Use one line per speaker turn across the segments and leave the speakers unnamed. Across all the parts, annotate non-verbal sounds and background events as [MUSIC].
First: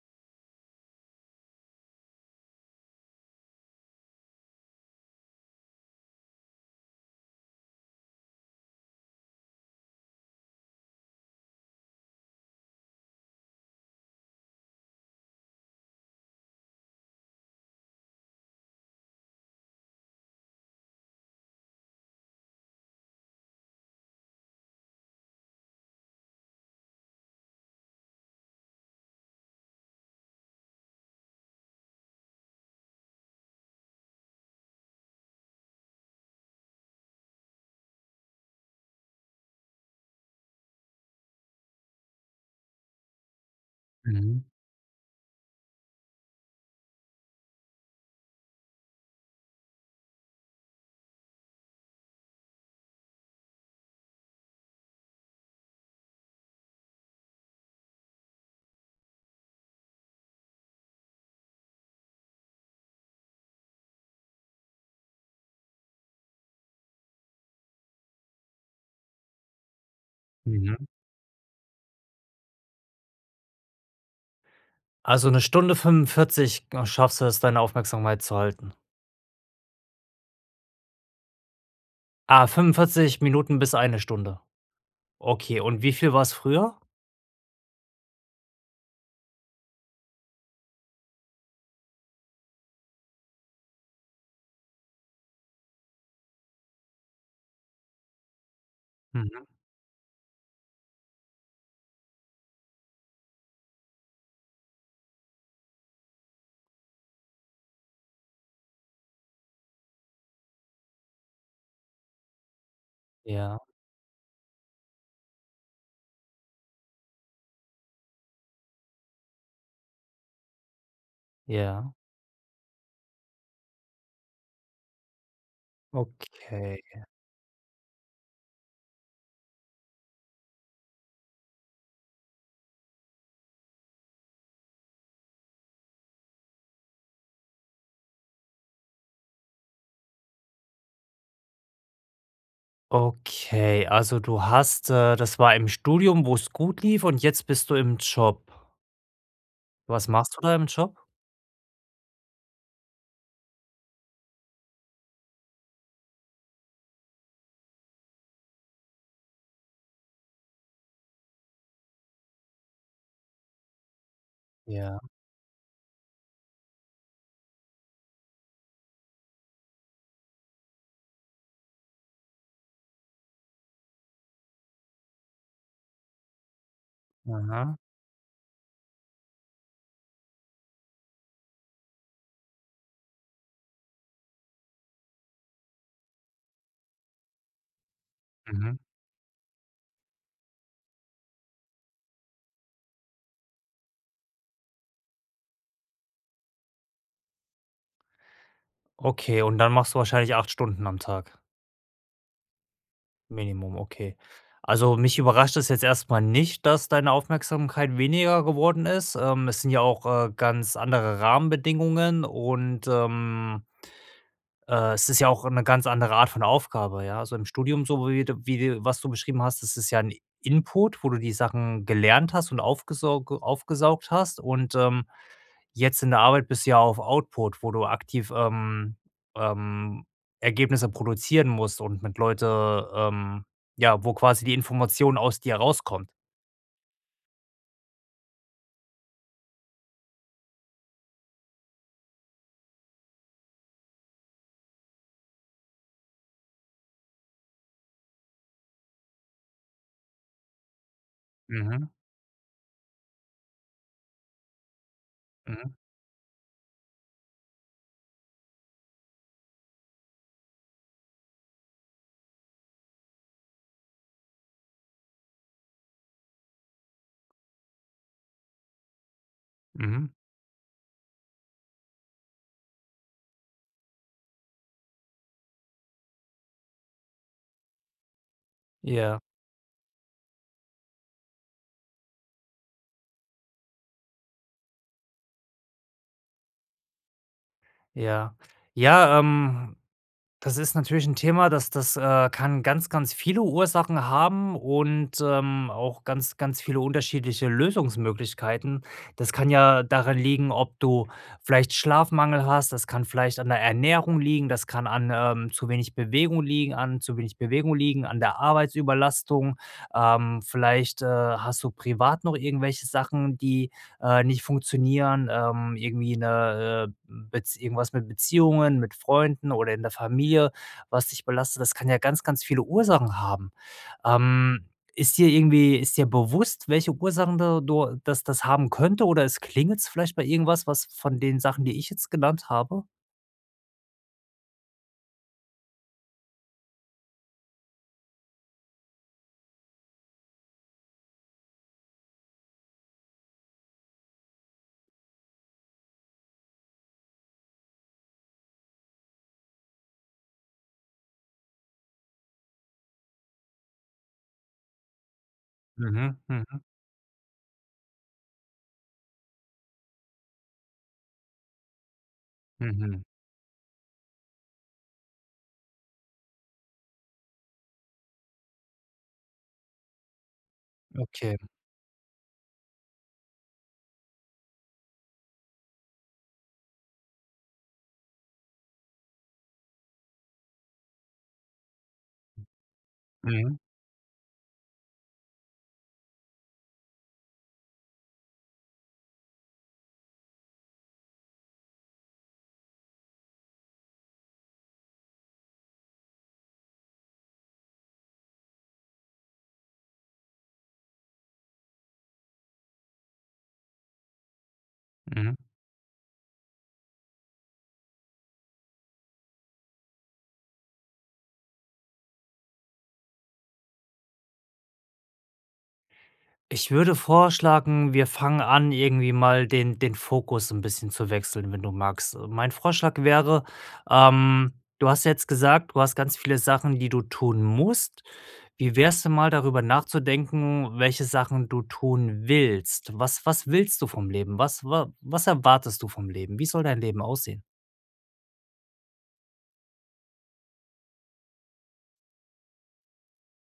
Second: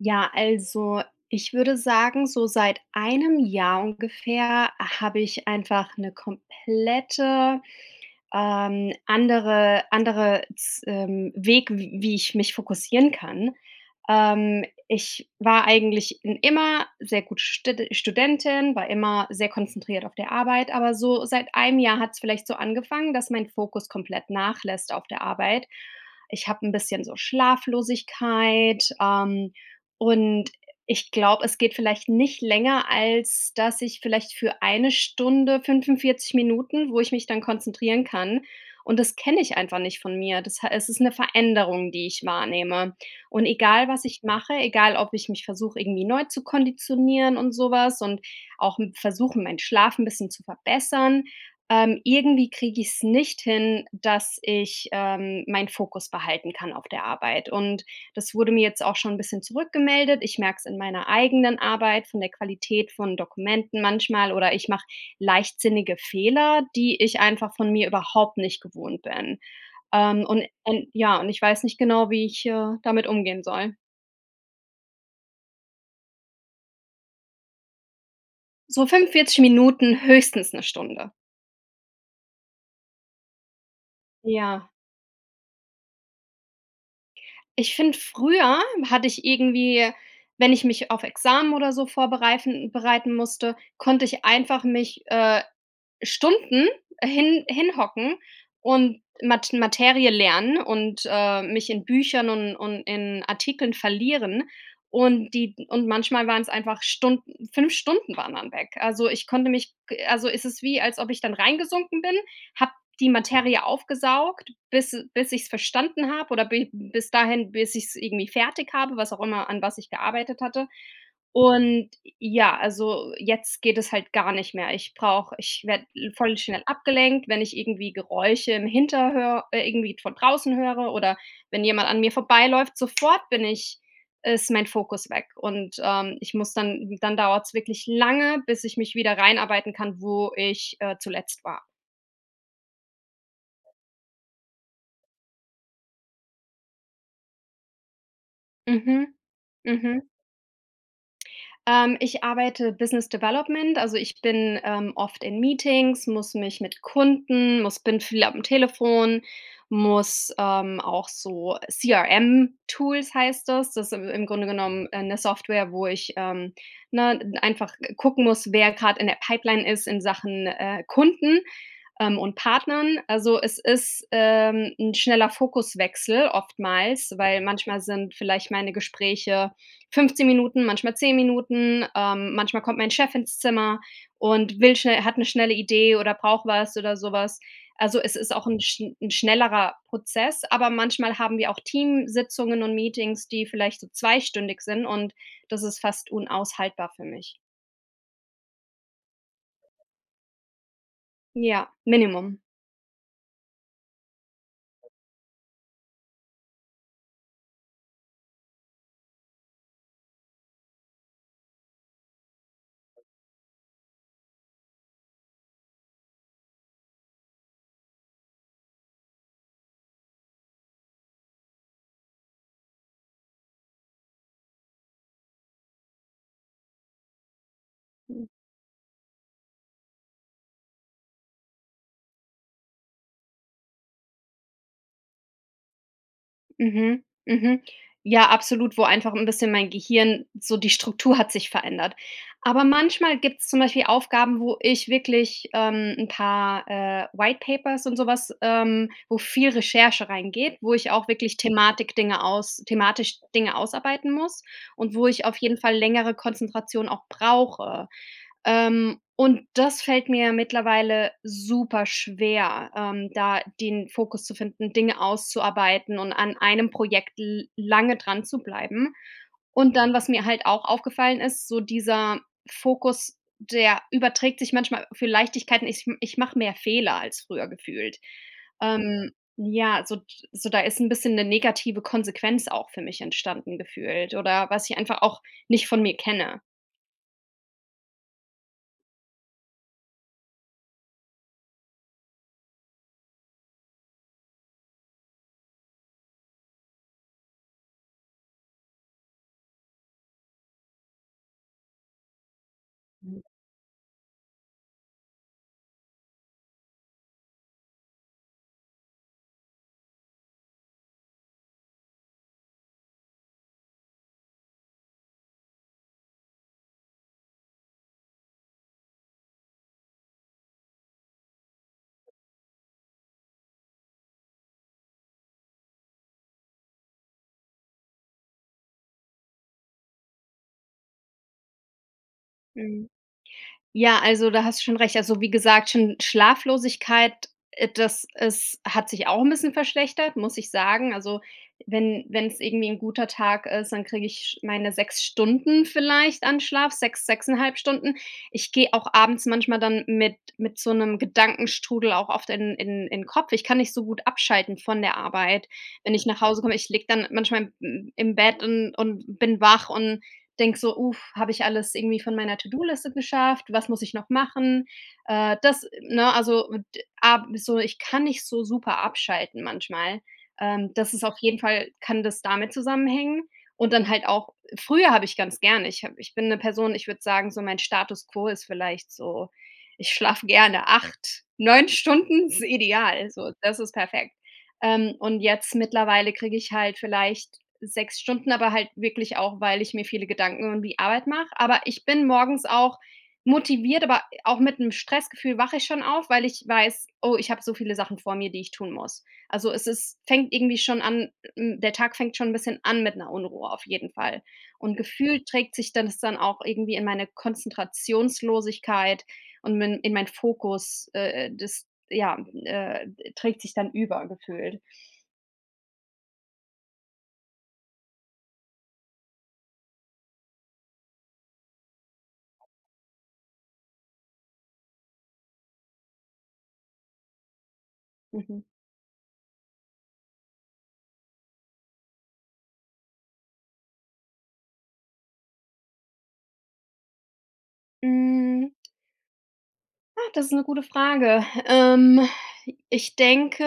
Ja, also ich würde sagen, so seit 1 Jahr ungefähr habe ich einfach 'ne komplette, ähm, andere andere z ähm, Weg, w wie ich mich fokussieren kann. Ähm, ich war eigentlich in immer sehr gute stede Studentin, war immer sehr konzentriert auf der Arbeit, aber so seit 1 Jahr hat's vielleicht so angefangen, dass mein Fokus komplett nachlässt auf der Arbeit. Ich habe 'n bisschen so Schlaflosigkeit, ähm, und ich glaube, es geht vielleicht nicht länger, als dass ich vielleicht für eine Stunde, 45 Minuten, wo ich mich dann konzentrieren kann und das kenne ich einfach nicht von mir. Das ha es ist eine Veränderung, die ich wahrnehme. Und egal, was ich
Mhm.
mache, egal ob ich mich versuche irgendwie neu zu konditionieren und sowas und auch, hm, versuche, meinen Schlaf 'n bisschen zu verbessern. Ähm, irgendwie kriege ich's nicht hin, dass ich, ähm, mein Fokus behalten kann auf der Arbeit. Und das wurde mir jetzt auch schon 'n bisschen zurückgemeldet. Ich merke es in meiner eigenen Arbeit, von der Qualität von Dokumenten manchmal, oder ich mache leichtsinnige Fehler, die ich einfach von mir überhaupt nicht gewohnt bin. Ähm, und
Mhm.
und ja, und ich weiß nicht genau, wie, ich, äh, damit umgehen soll.
Also 1,75 h ge schaffst du es, deine Aufmerksamkeit zu halten?
So 45 Minuten, höchstens 1 Stunde.
Ah, 45 Minuten bis 1 Stunde.
Ja.
Okay, und wie viel war es früher?
Ich finde, früher hatte ich irgendwie, wenn ich mich auf Examen oder so vorbereifen bereiten musste, konnte ich einfach mich, äh, Stunden hin hinhocken und
Mhm.
Mat Materie lernen und, äh, mich in Büchern und und in Artikeln verlieren und die und manchmal waren es einfach Stunden, 5 Stunden waren dann weg. Also, ich konnte mich ge also es ist wie, als ob ich dann rein gesunken bin, habe die
Ja.
Materie aufgesaugt, bis e bis ich es verstanden habe oder bi bis dahin, bis ich's irgendwie fertig habe, was auch immer, an was ich gearbeitet hatte. Und
Ja.
ja, also jetzt geht es halt gar nicht mehr. Ich brauche ich werde voll schnell
Okay.
abgelenkt, wenn ich irgendwie Geräusche im Hinterhör äh, irgendwie von draußen höre oder wenn jemand an mir vorbeiläuft, sofort bin ich ist mein Fokus weg und, ähm, ich muss dann dann dauert es wirklich lange, bis ich mich wieder reinarbeiten kann, wo ich, äh, zuletzt war.
Okay, also du hast äh, das war im Studium, wo's gut lief und jetzt bist du im Job.
Mhm
Was
mhm.
machst du da im Job?
Ähm, ich arbeite Business Development, also ich bin, ähm, oft in Meetings, muss mich mit Kunden, muss bin viel am Telefon, muss, ähm, auch so CRM Tools heißt das Das si im Grunde genommen,
Ja.
äh, 'ne Software, wo ich, ähm, ne, n einfach ge gucken muss, wer grad in der Pipeline ist in Sachen, äh, Kunden, ähm, und Partnern. Also, es ist, ähm, 'n schneller Fokuswechsel, oftmals, weil
Aha.
manchmal sind vielleicht meine Gespräche 15 Minuten, manchmal 10 Minuten, ähm, manchmal kommt mein Chef ins Zimmer und will schnell hat 'ne schnelle Idee oder braucht was oder sowas. Also es ist auch 'n
Mhm.
schn 'n schnellerer Prozess, aber manchmal haben wir auch Teamsitzungen und Meetings, die vielleicht so zweistündig sind und das ist fast unaushaltbar für mich.
Okay, und dann machst du wahrscheinlich 8 Stunden am Tag.
Ja. Minimum.
Minimum, okay. Also, mich überrascht das jetzt erstmal nicht, dass deine Aufmerksamkeit weniger geworden ist. Ähm es sind ja auch, äh, ganz andere Rahmenbedingungen und, ähm äh, es ist ja auch 'ne ganz andere Art von Aufgabe. Ja. Also im Studium, so wie de wie dir was du beschrieben hast, das ist ja ein Input, wo du die Sachen gelernt hast und aufgesauge aufgesaugt hast und, ähm, jetzt in der Arbeit bist du ja auf Output, wo du
Mhm.
aktiv, ähm, ähm, Ergebnisse produzieren musst und mit Leuten, ähm ja, wo quasi die Information aus dir rauskommt.
Mhm, mhm. Ja, absolut, wo einfach 'n bisschen mein Gehirn so die Struktur hat sich verändert. Aber manchmal gibt's zum Beispiel Aufgaben, wo ich wirklich, ähm, 'n paar, äh, White Papers und sowas, ähm wo viel Recherche reingeht, wo ich auch wirklich
Mhm.
Thematik Dinge aus thematisch Dinge ausarbeiten muss und wo ich auf jeden Fall
Mhm.
längere Konzentration auch brauche. Ähm, und das fällt mir mittlerweile super schwer, ähm, da den Fokus zu finden, Dinge auszuarbeiten und an einem Projekt l lange dran zu bleiben. Und dann, was
Mhm.
mir halt auch aufgefallen ist, so dieser Fokus, der überträgt sich manchmal für Leichtigkeiten. Ich m ich mache mehr Fehler als früher gefühlt. Ähm,
Ja.
ja, so d so da ist 'n bisschen 'ne negative Konsequenz auch für mich entstanden gefühlt oder was ich einfach auch nicht von mir kenne.
Ja. Ja, ähm, das ist natürlich 'n Thema, das das, äh, kann ganz ganz viele Ursachen haben und, ähm, auch ganz ganz viele unterschiedliche Lösungsmöglichkeiten. Das kann ja daran liegen, ob du vielleicht Schlafmangel hast, das kann vielleicht an der Ernährung liegen, das kann an, ähm, zu wenig Bewegung liegen, an zu wenig Bewegung liegen an der Arbeitsüberlastung. Ähm, vielleicht, äh, hast du privat noch irgendwelche Sachen, die, äh, nicht funktionieren, ähm, irgendwie 'ne, äh, Bez irgendwas mit Beziehungen, mit Freunden oder in der Familie, was dich belastet, das kann ja ganz ganz viele Ursachen haben. Ähm, ist dir irgendwie ist dir bewusst, welche Ursachen da du das das haben könnte oder es klingelt's vielleicht bei irgendwas was von den Sachen, die ich jetzt genannt habe?
Mhm. Ja, also da hast du schon recht. Also wie gesagt, schon Schlaflosigkeit, äh, das ist hat sich auch 'n bisschen verschlechtert, muss ich sagen. Also wenn wenn's irgendwie 'n guter Tag ist, dann kriege ich meine 6 Stunden vielleicht an Schlaf. 6, 6,5 Stunden. Ich gehe auch abends manchmal dann mit mit so 'nem Gedankenstrudel auch oft in in in Kopf. Ich kann nicht so gut abschalten von der Arbeit, wenn ich
Mhm,
nach Hause komme.
mhm.
Ich liege dann manchmal m im Bett und und bin wach und denke so: „Uff, habe ich alles irgendwie von meiner To-do-Liste
Mhm.
geschafft, was muss ich noch machen?“ Äh, das, ne, also d a so, ich kann nicht so super abschalten manchmal. Ähm, das ist auf jeden
Okay.
Fall kann das damit zusammenhängen und dann halt auch früher habe ich ganz gerne ich hab ich bin 'ne Person, ich würde sagen, so mein Status quo ist vielleicht so, ich schlafe gerne 8, 9 Stunden ist ideal. So,
Mhm.
das ist perfekt. Ähm, und jetzt mittlerweile kriege ich halt vielleicht 6 Stunden, aber halt wirklich auch, weil ich mir viele Gedanken um die Arbeit mache. Aber ich bin morgens auch motiviert, aber auch mit 'nem Stressgefühl wache ich schon auf, weil ich weiß: „Oh ich habe so viele Sachen vor mir, die ich tun muss.“ Also es ist fängt irgendwie schon an, hm der Tag fängt schon 'n bisschen an mit 'ner Unruhe auf jeden Fall. Und Gefühl
Mhm.
trägt sich dann das dann auch irgendwie in meine Konzentrationslosigkeit und min in mein Fokus, äh, äh, das ja, äh, ed trägt sich dann über gefühlt.
Ich würde vorschlagen, wir fangen an, irgendwie mal den den Fokus 'n bisschen zu wechseln, wenn du magst. Mein Vorschlag wäre ähm, du hast ja jetzt gesagt, du hast ganz viele Sachen, die du tun musst.
Mhm.
Wie wäre es denn mal darüber nachzudenken, welche Sachen du tun willst? Was was willst du vom Leben? Was wa was erwartest du vom Leben? Wie soll dein Leben aussehen?
Hm. Ah, das ist 'ne gute Frage. Ähm, ich denke,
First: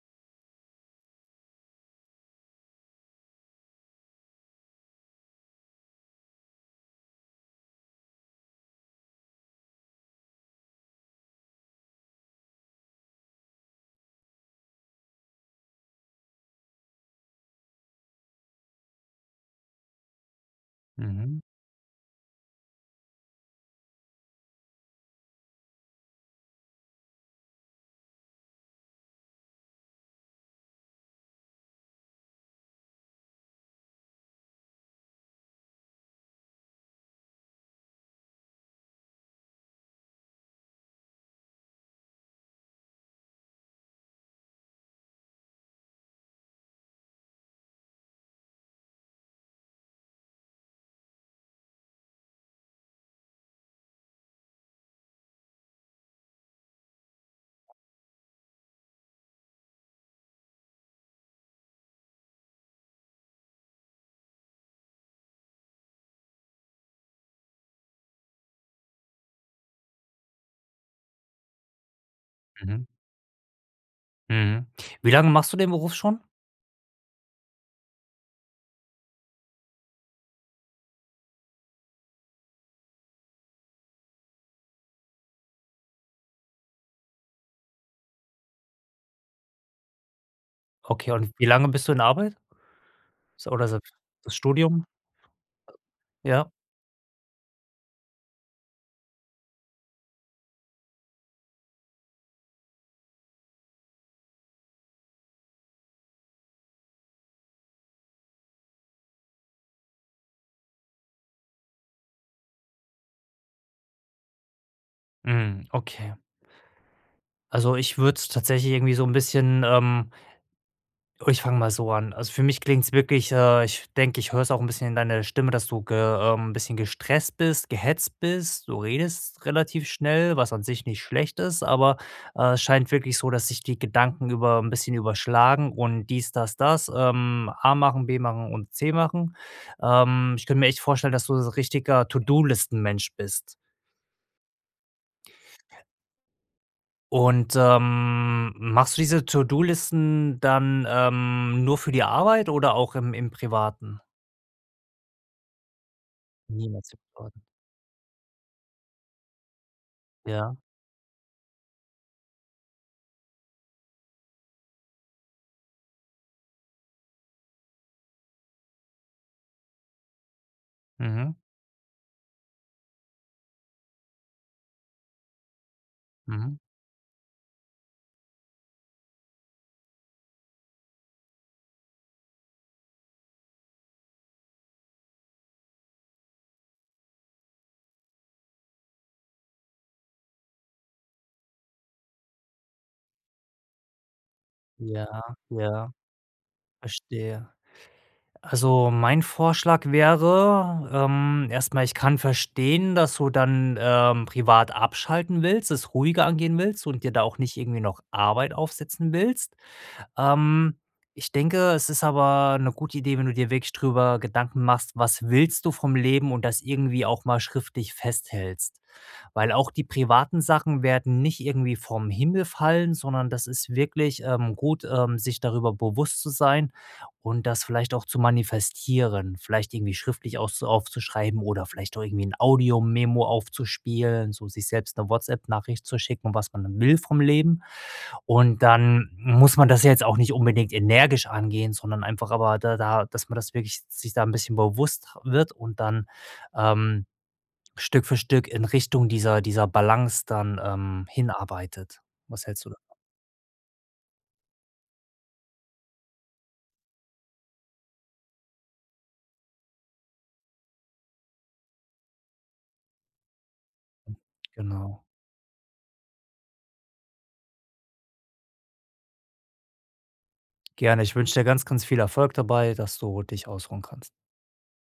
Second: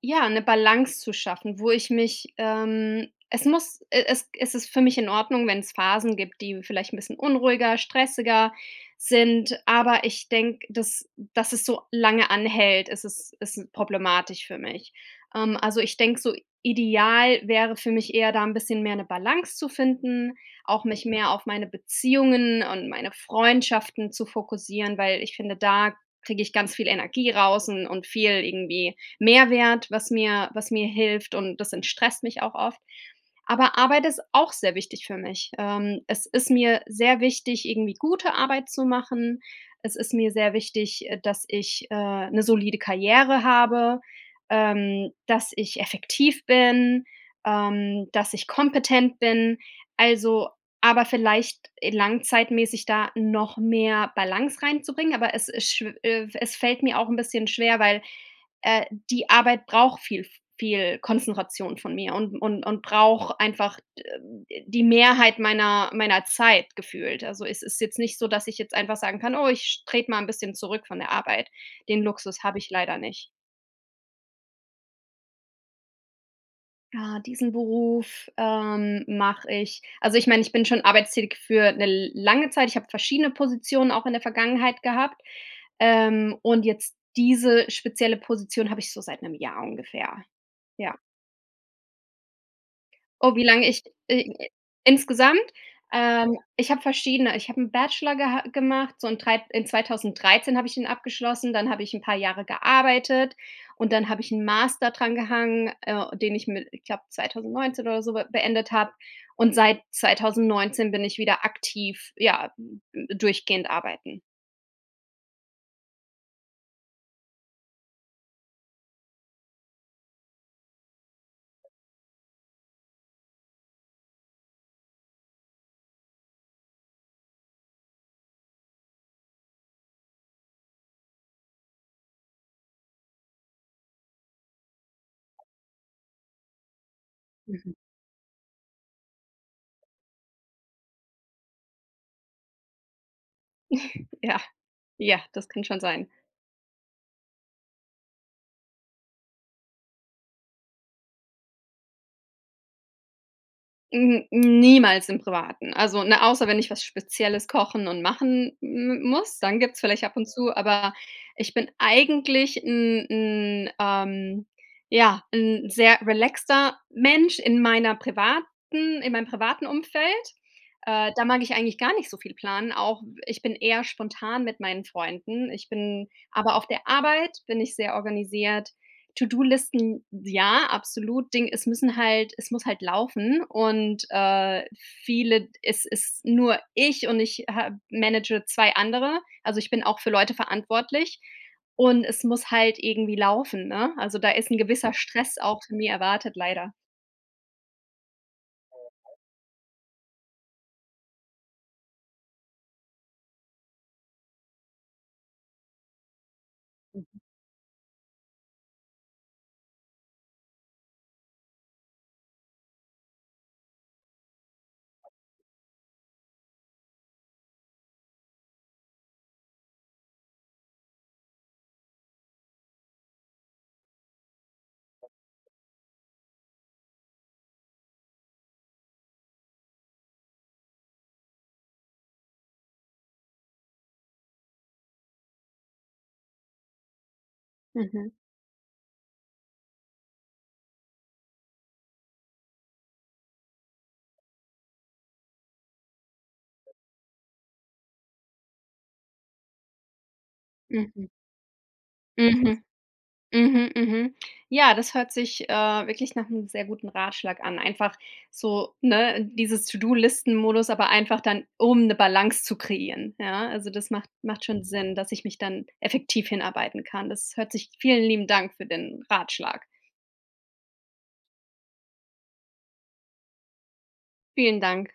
ja, 'ne Balance zu schaffen, wo ich mich ähm, es muss e es es ist für mich in Ordnung, wenn's Phasen gibt, die vielleicht 'n bisschen unruhiger, stressiger sind, aber ich denke, dass dass es so lange anhält, ist es ist problematisch für mich. Ähm, also ich denke so ideal wäre für mich eher da 'n bisschen mehr 'ne Balance zu finden, auch mich mehr
Mhm.
auf meine Beziehungen und meine Freundschaften zu fokussieren, weil ich finde, da kriege ich ganz viel Energie raus un und viel irgendwie Mehrwert, was mir was mir hilft, und das entstresst mich auch oft. Aber Arbeit ist auch sehr wichtig für mich. Ähm, es ist mir sehr wichtig, irgendwie gute Arbeit zu machen, es ist mir sehr wichtig, äh, dass ich, äh, 'ne solide Karriere habe, ähm, dass ich effektiv bin, ähm, dass ich kompetent bin. Also aber vielleicht e langzeitmässig da noch mehr Balance reinzubringen, aber es ist schw äh, es fällt mir auch 'n bisschen schwer, weil, äh, die Arbeit braucht viel v viel Konzentration von mir und und und braucht einfach d die Mehrheit meiner meiner Zeit gefühlt. Also, es ist jetzt nicht so, dass ich jetzt einfach sagen kann: „Oh ich trete mal 'n bisschen zurück von der Arbeit.“ Den Luxus habe ich
Mhm.
leider nicht.
Mhm. Wie lange machst du den Beruf schon?
Ah, diesen Beruf, ähm, mache ich also ich meine, ich bin schon arbeitstätig für 'ne l lange Zeit. Ich habe verschiedene Positionen auch in der Vergangenheit gehabt, ähm, und jetzt diese spezielle Position habe ich so seit 'nem Jahr ungefähr. Ja.
Okay, und wie lange bist du in Arbeit?
Oh, wie
S
lange
oder
ich
[UNINTELLIGIBLE] das
i
Studium?
insgesamt? Ähm,
Ja.
ich habe verschiedene ich habe 'n Bachelor geha gemacht, so in 3 in 2013 habe ich den abgeschlossen, dann habe ich 'n paar Jahre gearbeitet, und dann habe ich 'n Master dran gehangen, äh, den ich mi ich glaube 2019 oder so be beendet habe, und seit 2019 bin ich wieder aktiv, ja, äh, d durchgehend arbeiten.
Mhm, okay. Also, ich würde es tatsächlich irgendwie so 'n bisschen, ähm Ich fange mal so an. Also, für mich klingt es wirklich äh, ich denke, ich höre es auch 'n bisschen in deiner Stimme, dass du ge ähm, 'n bisschen gestresst bist, gehetzt bist. Du redest relativ schnell, was an sich nicht schlecht ist, aber, äh, es scheint wirklich so, dass sich die Gedanken über 'n bisschen überschlagen und dies, das, das, ähm,
Mhm.
A machen, B machen und C machen. Ähm, ich kann mir echt vorstellen, dass du so richtiger To-do-Listen-Mensch bist.
[CHUCKLES] Ja, ja, das kann schon sein.
Und, ähm, machst du diese To-do-Listen dann, ähm, nur für die Arbeit oder auch im im Privaten?
N niemals im Privaten. Also, ne, außer wenn ich was
Niemals im Privaten.
Spezielles kochen und machen m m muss, dann gibt's vielleicht ab und zu,
Ja.
aber ich bin eigentlich 'n 'n, ähm ja, 'n sehr relaxter Mensch in meiner privaten in meinem privaten Umfeld. Äh, da
Mhm.
mag ich eigentlich gar nicht so viel planen. Auch w ich bin eher spontan mit meinen Freunden. Ich bin aber
Mhm.
auf der Arbeit bin ich sehr organisiert. To-do-Listen? Ja, absolut! Ding es müssen halt es muss halt laufen und, äh, viele d es ist nur ich und ich ha manage 2 andere, also ich bin auch für Leute verantwortlich und es muss halt irgendwie laufen, ne? Also da ist 'n gewisser
Ja,
Stress auch von mir
ja.
erwartet, leider.
Verstehe. Also, mein Vorschlag wäre, ähm erstmal, ich kann verstehen, dass du dann, ähm, privat abschalten willst, es ruhiger angehen willst und dir
Mhm.
da auch nicht irgendwie noch Arbeit aufsetzen willst. Ähm, ich denke, es ist aber 'ne gute Idee, wenn du dir wirklich drüber Gedanken machst: Was willst du vom Leben und das irgendwie auch mal schriftlich festhältst. Weil auch die privaten Sachen werden nicht irgendwie vom Himmel fallen, sondern das ist wirklich, ähm, gut, ähm, sich darüber bewusst zu sein und das vielleicht auch zu manifestieren, vielleicht irgendwie schriftlich auszu aufzuschreiben oder vielleicht auch irgendwie 'n Audiomemo aufzuspielen, so sich selbst 'ne WhatsApp Nachricht zu schicken, was man dann will vom Leben.
Mhm.
Und dann muss man das ja jetzt auch nicht unbedingt energisch angehen, sondern einfach aber da da dass man das wirklich sich da 'n bisschen bewusst wird und dann, ähm, Stück für Stück in Richtung dieser dieser Balance dann, ähm,
Mhm.
hinarbeitet. Was
Mhm.
hältst du davon?
Mhm, mhm. Ja, das hört sich, äh, wirklich nach 'nem sehr guten Ratschlag an. Einfach so, ne, dieses To-do-Listen Modus, aber einfach dann um 'ne Balance zu kreieren, ja. Also das macht macht schon Sinn,
Genau.
dass ich mich dann effektiv hinarbeiten kann. Das hört sich Vielen lieben Dank für den Ratschlag.
Gerne. Ich wünsche dir ganz, ganz viel Erfolg dabei, dass du dich ausruhen kannst.
Vielen Dank.